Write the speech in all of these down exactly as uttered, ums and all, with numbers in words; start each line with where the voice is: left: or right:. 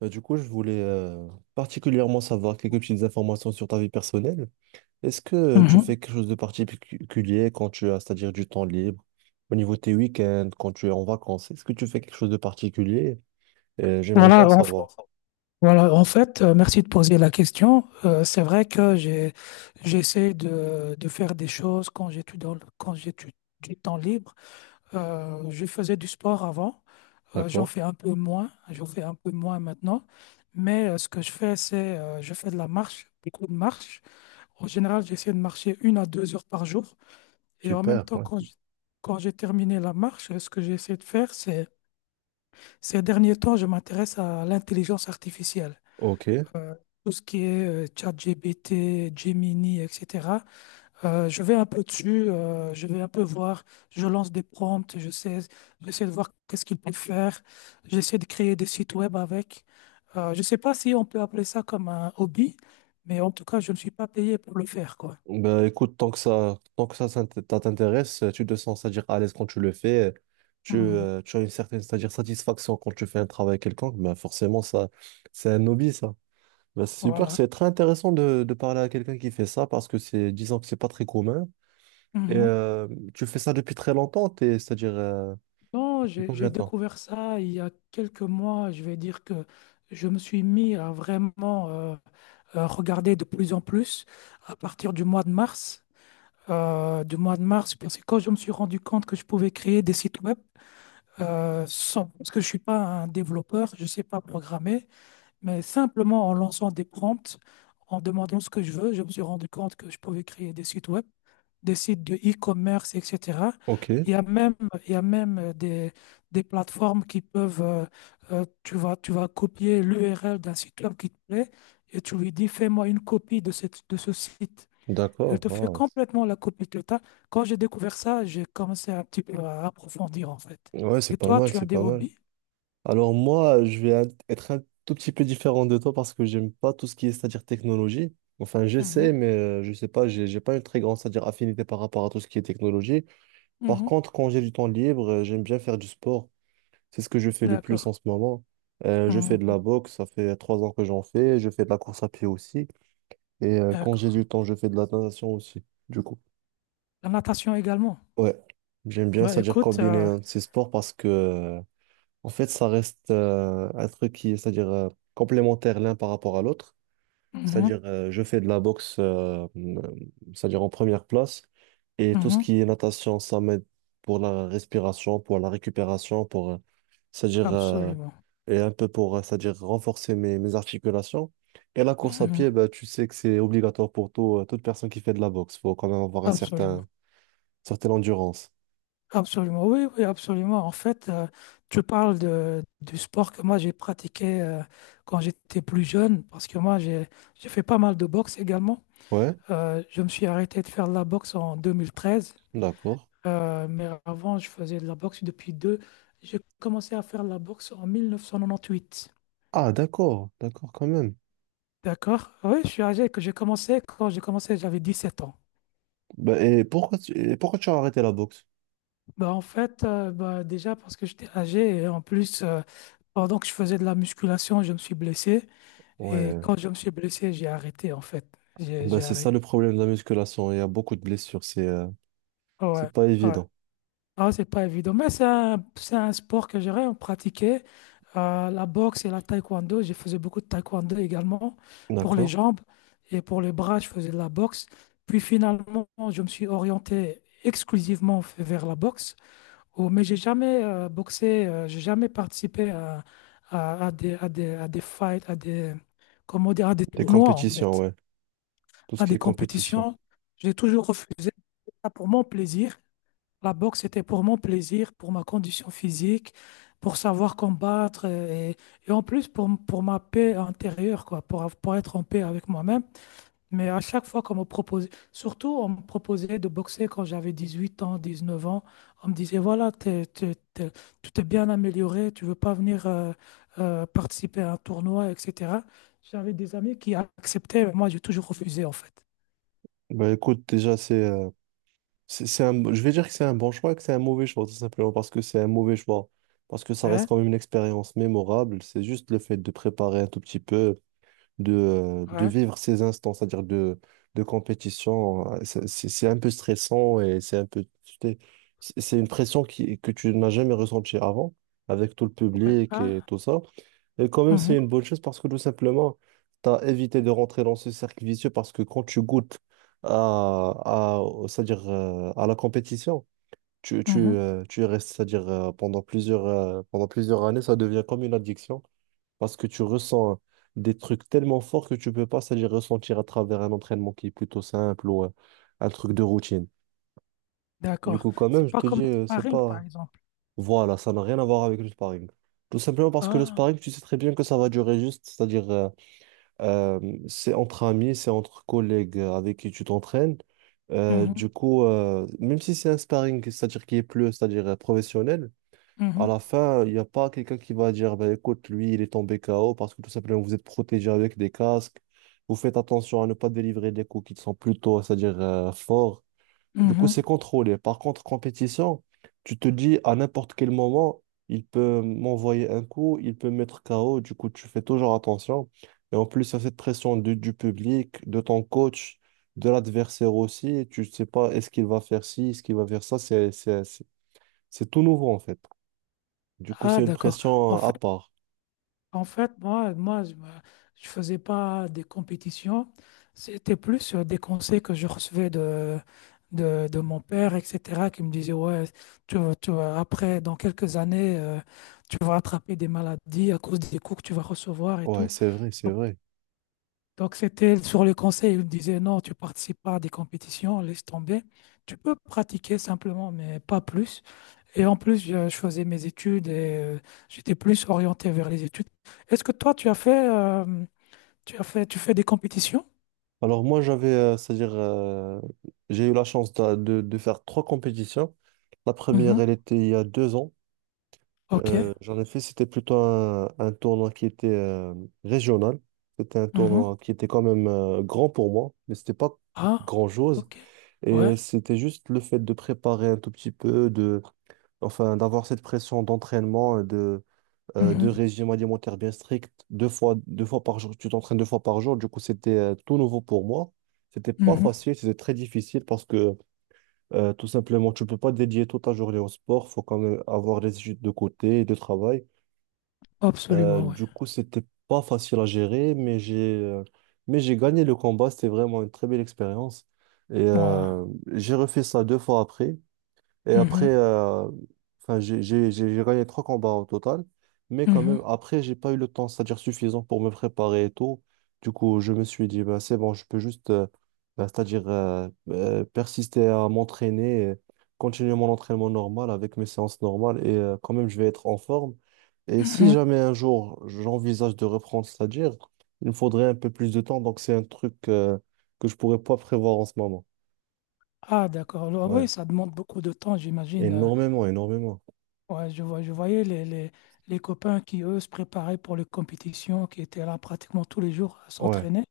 right: Bah, du coup, je voulais euh, particulièrement savoir quelques petites informations sur ta vie personnelle. Est-ce que euh, tu
left: Mhm.
right: fais quelque chose de particulier quand tu as, c'est-à-dire du temps libre, au niveau de tes week-ends, quand tu es en vacances? Est-ce que tu fais quelque chose de particulier? Euh, j'aimerais bien
left: Voilà,
right: en
left: en,
right: savoir.
left: voilà, en fait, euh, merci de poser la question. Euh, c'est vrai que j'ai, j'essaie de, de faire des choses quand j'étudie dans le- quand j'ai du du temps libre. Euh, je faisais du sport avant. Euh, j'en
right: D'accord.
left: fais un peu moins, j'en fais un peu moins maintenant. Mais euh, ce que je fais, c'est euh, je fais de la marche, beaucoup de marche. En général, j'essaie de marcher une à deux heures par jour. Et en même
right: Super,
left: temps,
right: ouais.
left: quand j- quand j'ai terminé la marche, ce que j'essaie de faire, c'est ces derniers temps, je m'intéresse à l'intelligence artificielle.
right: Ok.
left: euh, tout ce qui est euh, ChatGPT, Gemini, et cetera. Euh, je vais un peu dessus, euh, je vais un peu voir, je lance des prompts, je sais, j'essaie de voir qu'est-ce qu'il peut faire, j'essaie de créer des sites web avec. Euh, je ne sais pas si on peut appeler ça comme un hobby, mais en tout cas, je ne suis pas payé pour le faire, quoi.
right: Bah, écoute, tant que ça, tant que ça s'int- ça t'intéresse, tu, te sens, c'est-à-dire à l'aise quand tu le fais, tu,
left: Mhm.
right: euh, tu as une certaine, c'est-à-dire satisfaction quand tu fais un travail quelconque, bah, forcément, ça, c'est un hobby, ça. Bah, c'est super,
left: Voilà.
right: c'est très intéressant de, de parler à quelqu'un qui fait ça parce que c'est, disons que c'est pas très commun. Et
left: Mhm.
right: euh, tu fais ça depuis très longtemps, t'es- c'est-à-dire euh,
left: Non,
right: depuis
left: j'ai j'ai
right: combien de temps?
left: découvert ça il y a quelques mois. Je vais dire que je me suis mis à vraiment euh, regarder de plus en plus à partir du mois de mars. Euh, du mois de mars, parce que quand je me suis rendu compte que je pouvais créer des sites web, euh, sans, parce que je ne suis pas un développeur, je ne sais pas programmer, mais simplement en lançant des prompts, en demandant ce que je veux, je me suis rendu compte que je pouvais créer des sites web, des sites de e-commerce, et cetera.
right: Ok,
left: Il y a même, il y a même euh, des, des plateformes qui peuvent. Euh, euh, tu vas, tu vas copier l'U R L d'un site web qui te plaît et tu lui dis, fais-moi une copie de cette, de ce site. Elle
right: d'accord.
left: te fait
right: Wow.
left: complètement la copie de tas. Quand j'ai découvert ça, j'ai commencé un petit peu à approfondir en fait.
right: Ouais,
left: Et
right: c'est pas
left: toi,
right: mal,
left: tu as
right: c'est
left: des
right: pas mal.
left: hobbies?
right: Alors moi, je vais un- être un tout petit peu différent de toi parce que j'aime pas tout ce qui est, c'est-à-dire technologie. Enfin,
left: Mhm,
right: j'essaie, mais euh, je sais pas, j'ai j'ai pas une très grande, c'est-à-dire affinité par rapport à tout ce qui est technologie. Par
left: mhm,
right: contre, quand j'ai du temps libre, euh, j'aime bien faire du sport. C'est ce que je fais le plus
left: d'accord.
right: en ce moment. Euh, je fais de la
left: Mhm,
right: boxe, ça fait trois ans que j'en fais. Je fais de la course à pied aussi. Et euh, quand j'ai
left: d'accord.
right: du temps, je fais de la natation aussi. Du coup,
left: La natation également.
right: ouais, j'aime bien,
left: Bah,
right: c'est-à-dire
left: écoute,
right: combiner
left: euh,
right: euh, ces sports parce que euh, en fait, ça reste euh, un truc qui est, c'est-à-dire euh, complémentaire l'un par rapport à l'autre. C'est-à-dire,
left: mhm,
right: euh, je fais de la boxe, euh, euh, c'est-à-dire en première place, et tout ce
left: mhm,
right: qui est natation, ça m'aide pour la respiration, pour la récupération, pour, euh, c'est-à-dire, euh,
left: absolument,
right: et un peu pour, euh, c'est-à-dire renforcer mes, mes articulations. Et la course à pied,
left: mhm,
right: bah, tu sais que c'est obligatoire pour tout, euh, toute personne qui fait de la boxe. Faut quand même avoir un certain,
left: absolument,
right: certaine endurance.
left: absolument. Oui, oui, absolument. En fait, euh, tu parles de, du sport que moi j'ai pratiqué euh, quand j'étais plus jeune, parce que moi j'ai j'ai fait pas mal de boxe également.
right: Ouais,
left: Euh, je me suis arrêté de faire de la boxe en deux mille treize,
right: d'accord.
left: euh, mais avant je faisais de la boxe depuis deux. J'ai commencé à faire de la boxe en mille neuf cent quatre-vingt-huit.
right: Ah, d'accord, d'accord, quand même.
left: D'accord? Oui, je suis âgé que j'ai commencé. Quand j'ai commencé, j'avais dix sept ans.
right: Bah, et pourquoi tu, et pourquoi tu as arrêté la boxe?
left: Bah en fait, euh, bah déjà parce que j'étais âgé et en plus, euh, pendant que je faisais de la musculation, je me suis blessé. Et
right: Ouais.
left: quand je me suis blessé, j'ai arrêté en fait. J'ai
right: Bah,
left: j'ai
right: c'est
left: arrêté.
right: ça le problème de la musculation. Il y a beaucoup de blessures. C'est euh,
left: Ouais,
right: c'est pas
left: ouais.
right: évident.
left: Ah, c'est pas évident. Mais c'est un, c'est un sport que j'aurais pratiqué. Euh, la boxe et la taekwondo. Je faisais beaucoup de taekwondo également pour les
right: D'accord?
left: jambes et pour les bras, je faisais de la boxe. Puis finalement, je me suis orienté exclusivement f- vers la boxe. Oh, mais j'ai jamais euh, boxé, euh, j'ai jamais participé à, à, à des, à des, à des fights, à des, comment dire, à des
right: Des
left: tournois en
right: compétitions,
left: fait,
right: ouais. Tout ce
left: à
right: qui
left: des
right: est compétition.
left: compétitions. J'ai toujours refusé ça pour mon plaisir. La boxe, c'était pour mon plaisir, pour ma condition physique, pour savoir combattre euh, et, et en plus pour, m- pour ma paix intérieure, quoi, pour, av- pour être en paix avec moi-même. Mais à chaque fois qu'on me proposait, surtout on me proposait de boxer quand j'avais dix huit ans, dix neuf ans, on me disait, voilà, t'es, t'es- t'es- tu t'es bien amélioré, tu veux pas venir euh, euh, participer à un tournoi, et cetera. J'avais des amis qui acceptaient, mais moi j'ai toujours refusé en fait.
right: Bah, écoute, déjà, c'est euh, c'est c'est un, je vais dire que c'est un bon choix et que c'est un mauvais choix, tout simplement parce que c'est un mauvais choix. Parce que ça reste
left: Ouais,
right: quand même une expérience mémorable. C'est juste le fait de préparer un tout petit peu, de, euh, de
left: ouais,
right: vivre ces instants, c'est-à-dire de, de compétition. euh, C'est c'est- c'est un peu stressant et c'est un peu, tu sais, c'est c'est une pression qui, que tu n'as jamais ressentie avant, avec tout le
left: ouais.
right: public et
left: Ah,
right: tout ça. Et quand même, c'est
left: mhm,
right: une bonne chose parce que tout simplement, tu as évité de rentrer dans ce cercle vicieux parce que quand tu goûtes à, à, au- c'est-à-dire, euh, à la compétition. Tu, tu,
left: mhm,
right: euh, tu y restes, c'est-à-dire euh, pendant plusieurs, euh, pendant plusieurs années, ça devient comme une addiction parce que tu ressens des trucs tellement forts que tu peux pas c'est-à-dire ressentir à travers un entraînement qui est plutôt simple ou euh, un truc de routine. Du
left: d'accord.
right: coup, quand même,
left: C'est
right: je
left: pas
right: te
left: comme
right: dis,
left: le
right: euh, c'est
left: sparring par
right: pas.
left: exemple.
right: Voilà, ça n'a rien à voir avec le sparring. Tout simplement parce que le
left: Ah,
right: sparring, tu sais très bien que ça va durer juste, c'est-à-dire euh, euh, c'est entre amis, c'est entre collègues euh, avec qui tu t'entraînes. Euh, du
left: mhm,
right: coup, euh, même si c'est un sparring, c'est-à-dire qui est plus, c'est-à-dire euh, professionnel, à la
left: mhm,
right: fin, il n'y a pas quelqu'un qui va dire, ben, écoute, lui, il est tombé K O parce que tout simplement, vous êtes protégé avec des casques. Vous faites attention à ne pas délivrer des coups qui sont plutôt, c'est-à-dire euh, forts. Du coup, c'est
left: mhm.
right: contrôlé. Par contre, compétition, tu te dis à n'importe quel moment, il peut m'envoyer un coup, il peut me mettre K O. Du coup, tu fais toujours attention. Et en plus, il y a cette pression du, du public, de ton coach, de l'adversaire aussi. Tu ne sais pas, est-ce qu'il va faire ci, est-ce qu'il va faire ça. C'est, c'est, c'est c'est tout nouveau, en fait. Du coup,
left: Ah,
right: c'est une
left: d'accord.
right: pression
left: En
right: euh, à
left: fait,
right: part.
left: En fait, moi, moi, je me- je faisais pas des compétitions. C'était plus euh, des conseils que je recevais de, de, de mon père, et cetera, qui me disait, ouais, tu, vas- tu vas- après, dans quelques années, euh, tu vas attraper des maladies à cause des coups que tu vas recevoir et
right: Ouais,
left: tout.
right: c'est vrai, c'est
left: Donc,
right: vrai.
left: donc, c'était sur les conseils, il me disait, non, tu participes pas à des compétitions, laisse tomber. Tu peux pratiquer simplement, mais pas plus. Et en plus, je, je faisais mes études et euh, j'étais plus orienté vers les études. Est-ce que toi, tu as fait, euh, tu as fait, tu fais des compétitions?
right: Alors moi, j'avais, euh, c'est-à-dire, euh, j'ai eu la chance de, de- de faire trois compétitions. La première, elle
left: Mhm.
right: était il y a deux ans.
left: Ok.
right: Euh, j'en ai fait, c'était plutôt un, un, tournoi qui était euh, régional. C'était un
left: Mhm.
right: tournoi qui était quand même euh, grand pour moi, mais c'était pas
left: Ah,
right: grand-chose.
left: ok.
right: Et
left: Ouais.
right: c'était juste le fait de préparer un tout petit peu, de, enfin, d'avoir cette pression d'entraînement, et de euh, de
left: Mhm.
right: régime alimentaire bien strict, deux fois, deux fois par jour, tu t'entraînes deux fois par jour. Du coup, c'était euh, tout nouveau pour moi. C'était pas
left: Mhm.
right: facile, c'était très difficile parce que euh, tout simplement, tu peux pas dédier toute ta journée au sport. Faut quand même avoir les études de côté et de travail. Euh,
left: Absolument, oui.
right: du coup, c'était pas facile à gérer, mais j'ai euh, mais j'ai gagné le combat. C'était vraiment une très belle expérience. Et
left: Moi.
right: euh, j'ai refait ça deux fois après. Et après,
left: Mhm.
right: euh, enfin, j'ai j'ai- j'ai- j'ai gagné trois combats au total. Mais quand
left: Mhm.
right: même, après, j'ai pas eu le temps, c'est-à-dire suffisant pour me préparer et tout. Du coup, je me suis dit, bah, c'est bon, je peux juste, euh, bah, c'est-à-dire euh, euh, persister à m'entraîner, et continuer mon entraînement normal avec mes séances normales et euh, quand même, je vais être en forme. Et si
left: Mhm.
right: jamais un jour, j'envisage de reprendre, c'est-à-dire, il me faudrait un peu plus de temps. Donc, c'est un truc euh, que je pourrais pas prévoir en ce moment.
left: Ah, d'accord. Ah oui,
right: Ouais,
left: ça demande beaucoup de temps, j'imagine. Euh,
right: énormément, énormément.
left: Ouais, je vois, je voyais les, les, les copains qui, eux, se préparaient pour les compétitions, qui étaient là pratiquement tous les jours à
right: Ouais.
left: s'entraîner.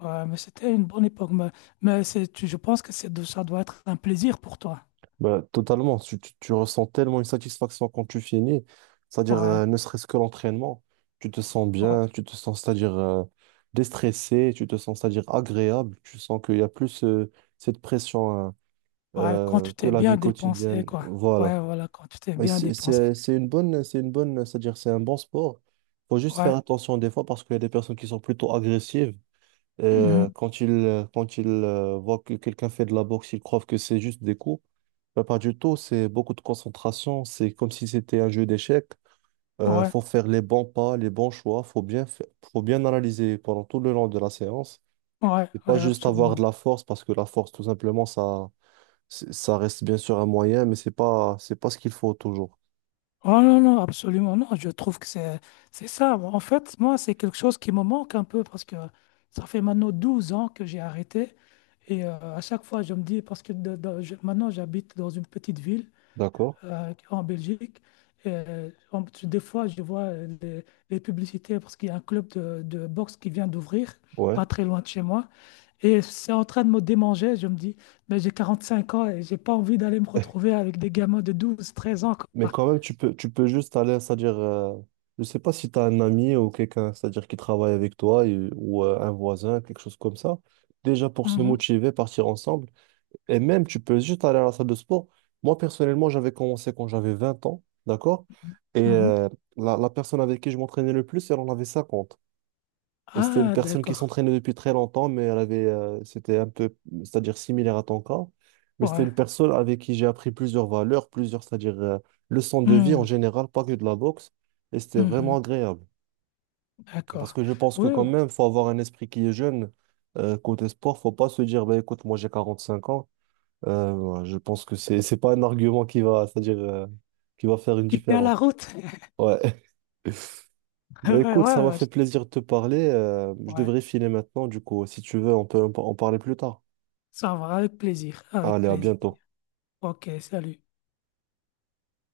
left: Ouais, mais c'était une bonne époque. Mais, mais c'est, tu- je pense que c'est, de- ça doit être un plaisir pour toi.
right: Bah, totalement, tu, tu, tu ressens tellement une satisfaction quand tu finis, c'est-à-dire
left: Ouais,
right: euh, ne serait-ce que l'entraînement, tu te sens
left: ouais,
right: bien, tu te sens, c'est-à-dire euh, déstressé, tu te sens, c'est-à-dire agréable, tu sens qu'il y a plus euh, cette pression hein,
left: ouais, quand
right: euh,
left: tu
right: que
left: t'es
right: la
left: bien
right: vie
left: dépensé,
right: quotidienne,
left: quoi.
right: voilà.
left: Ouais, voilà, quand tu t'es
right: Et
left: bien
right: C'est
left: dépensé.
right: c'est- c'est une bonne, c'est une bonne, c'est-à-dire c'est un bon sport, faut juste faire
left: Ouais,
right: attention des fois parce qu'il y a des personnes qui sont plutôt agressives
left: mhm,
right: euh, quand ils, quand ils euh, voient que quelqu'un fait de la boxe, ils croient que c'est juste des coups. Mais pas du tout, c'est beaucoup de concentration. C'est comme si c'était un jeu d'échecs. Euh,
left: ouais,
right: faut faire les bons pas, les bons choix. Faut bien fa- faut bien analyser pendant tout le long de la séance.
left: ouais,
right: Et pas
left: ouais,
right: juste avoir de
left: absolument.
right: la force, parce que la force, tout simplement, ça, c'est- ça reste bien sûr un moyen, mais c'est pas, c'est pas ce qu'il faut toujours.
left: Oh non, non, absolument. Non, je trouve que c'est, c'est ça. Bon, en fait, moi, c'est quelque chose qui me manque un peu parce que ça fait maintenant douze ans que j'ai arrêté. Et euh, à chaque fois, je me dis, parce que de- de- je- maintenant, j'habite dans une petite ville,
right: D'accord?
left: euh, en Belgique. Euh, on- tu- des fois, je vois euh, les, les publicités parce qu'il y a un club de, de boxe qui vient d'ouvrir,
right: Ouais.
left: pas très loin de chez moi. Et c'est en train de me démanger. Je me dis, mais j'ai quarante-cinq ans et j'ai pas envie d'aller me retrouver avec des gamins de douze, treize ans,
right: Mais
left: quoi.
right: quand même, tu peux, tu peux juste aller, c'est-à-dire, euh, je sais pas si tu as un ami ou quelqu'un, c'est-à-dire qui travaille avec toi et- ou euh, un voisin, quelque chose comme ça. Déjà pour se
left: Mhm,
right: motiver, partir ensemble. Et même, tu peux juste aller à la salle de sport. Moi, personnellement, j'avais commencé quand j'avais vingt ans, d'accord? Et
left: mhm.
right: euh, la, la personne avec qui je m'entraînais le plus, elle en avait cinquante et c'était une
left: Ah,
right: personne qui
left: d'accord.
right: s'entraînait depuis très longtemps, mais elle avait, euh, c'était un peu, c'est-à-dire similaire à ton cas. Mais c'était
left: Ouais.
right: une personne avec qui j'ai appris plusieurs valeurs, plusieurs, c'est-à-dire euh, leçons de vie en
left: Mhm,
right: général, pas que de la boxe. Et c'était
left: mhm.
right: vraiment agréable. Parce
left: D'accord.
right: que je pense que
left: Oui,
right: quand
left: oui.
right: même, faut avoir un esprit qui est jeune. Euh, côté sport, faut pas se dire, bah, écoute, moi j'ai quarante-cinq ans. Euh, ouais, je pense que c'est, c'est, pas un argument qui va, c'est-à-dire, euh, qui va faire une
left: Tu tiens
right: différence.
left: la route.
right: Ouais. Bah
left: Ouais, ouais,
right: écoute, ça m'a
left: ouais.
right: fait
left: Je-
right: plaisir de te parler. Euh, je
left: ouais.
right: devrais filer maintenant, du coup. Si tu veux, on peut en par- en parler plus tard.
left: Ça va, avec plaisir. Avec
right: Allez, à
left: plaisir.
right: bientôt.
left: Ok, salut.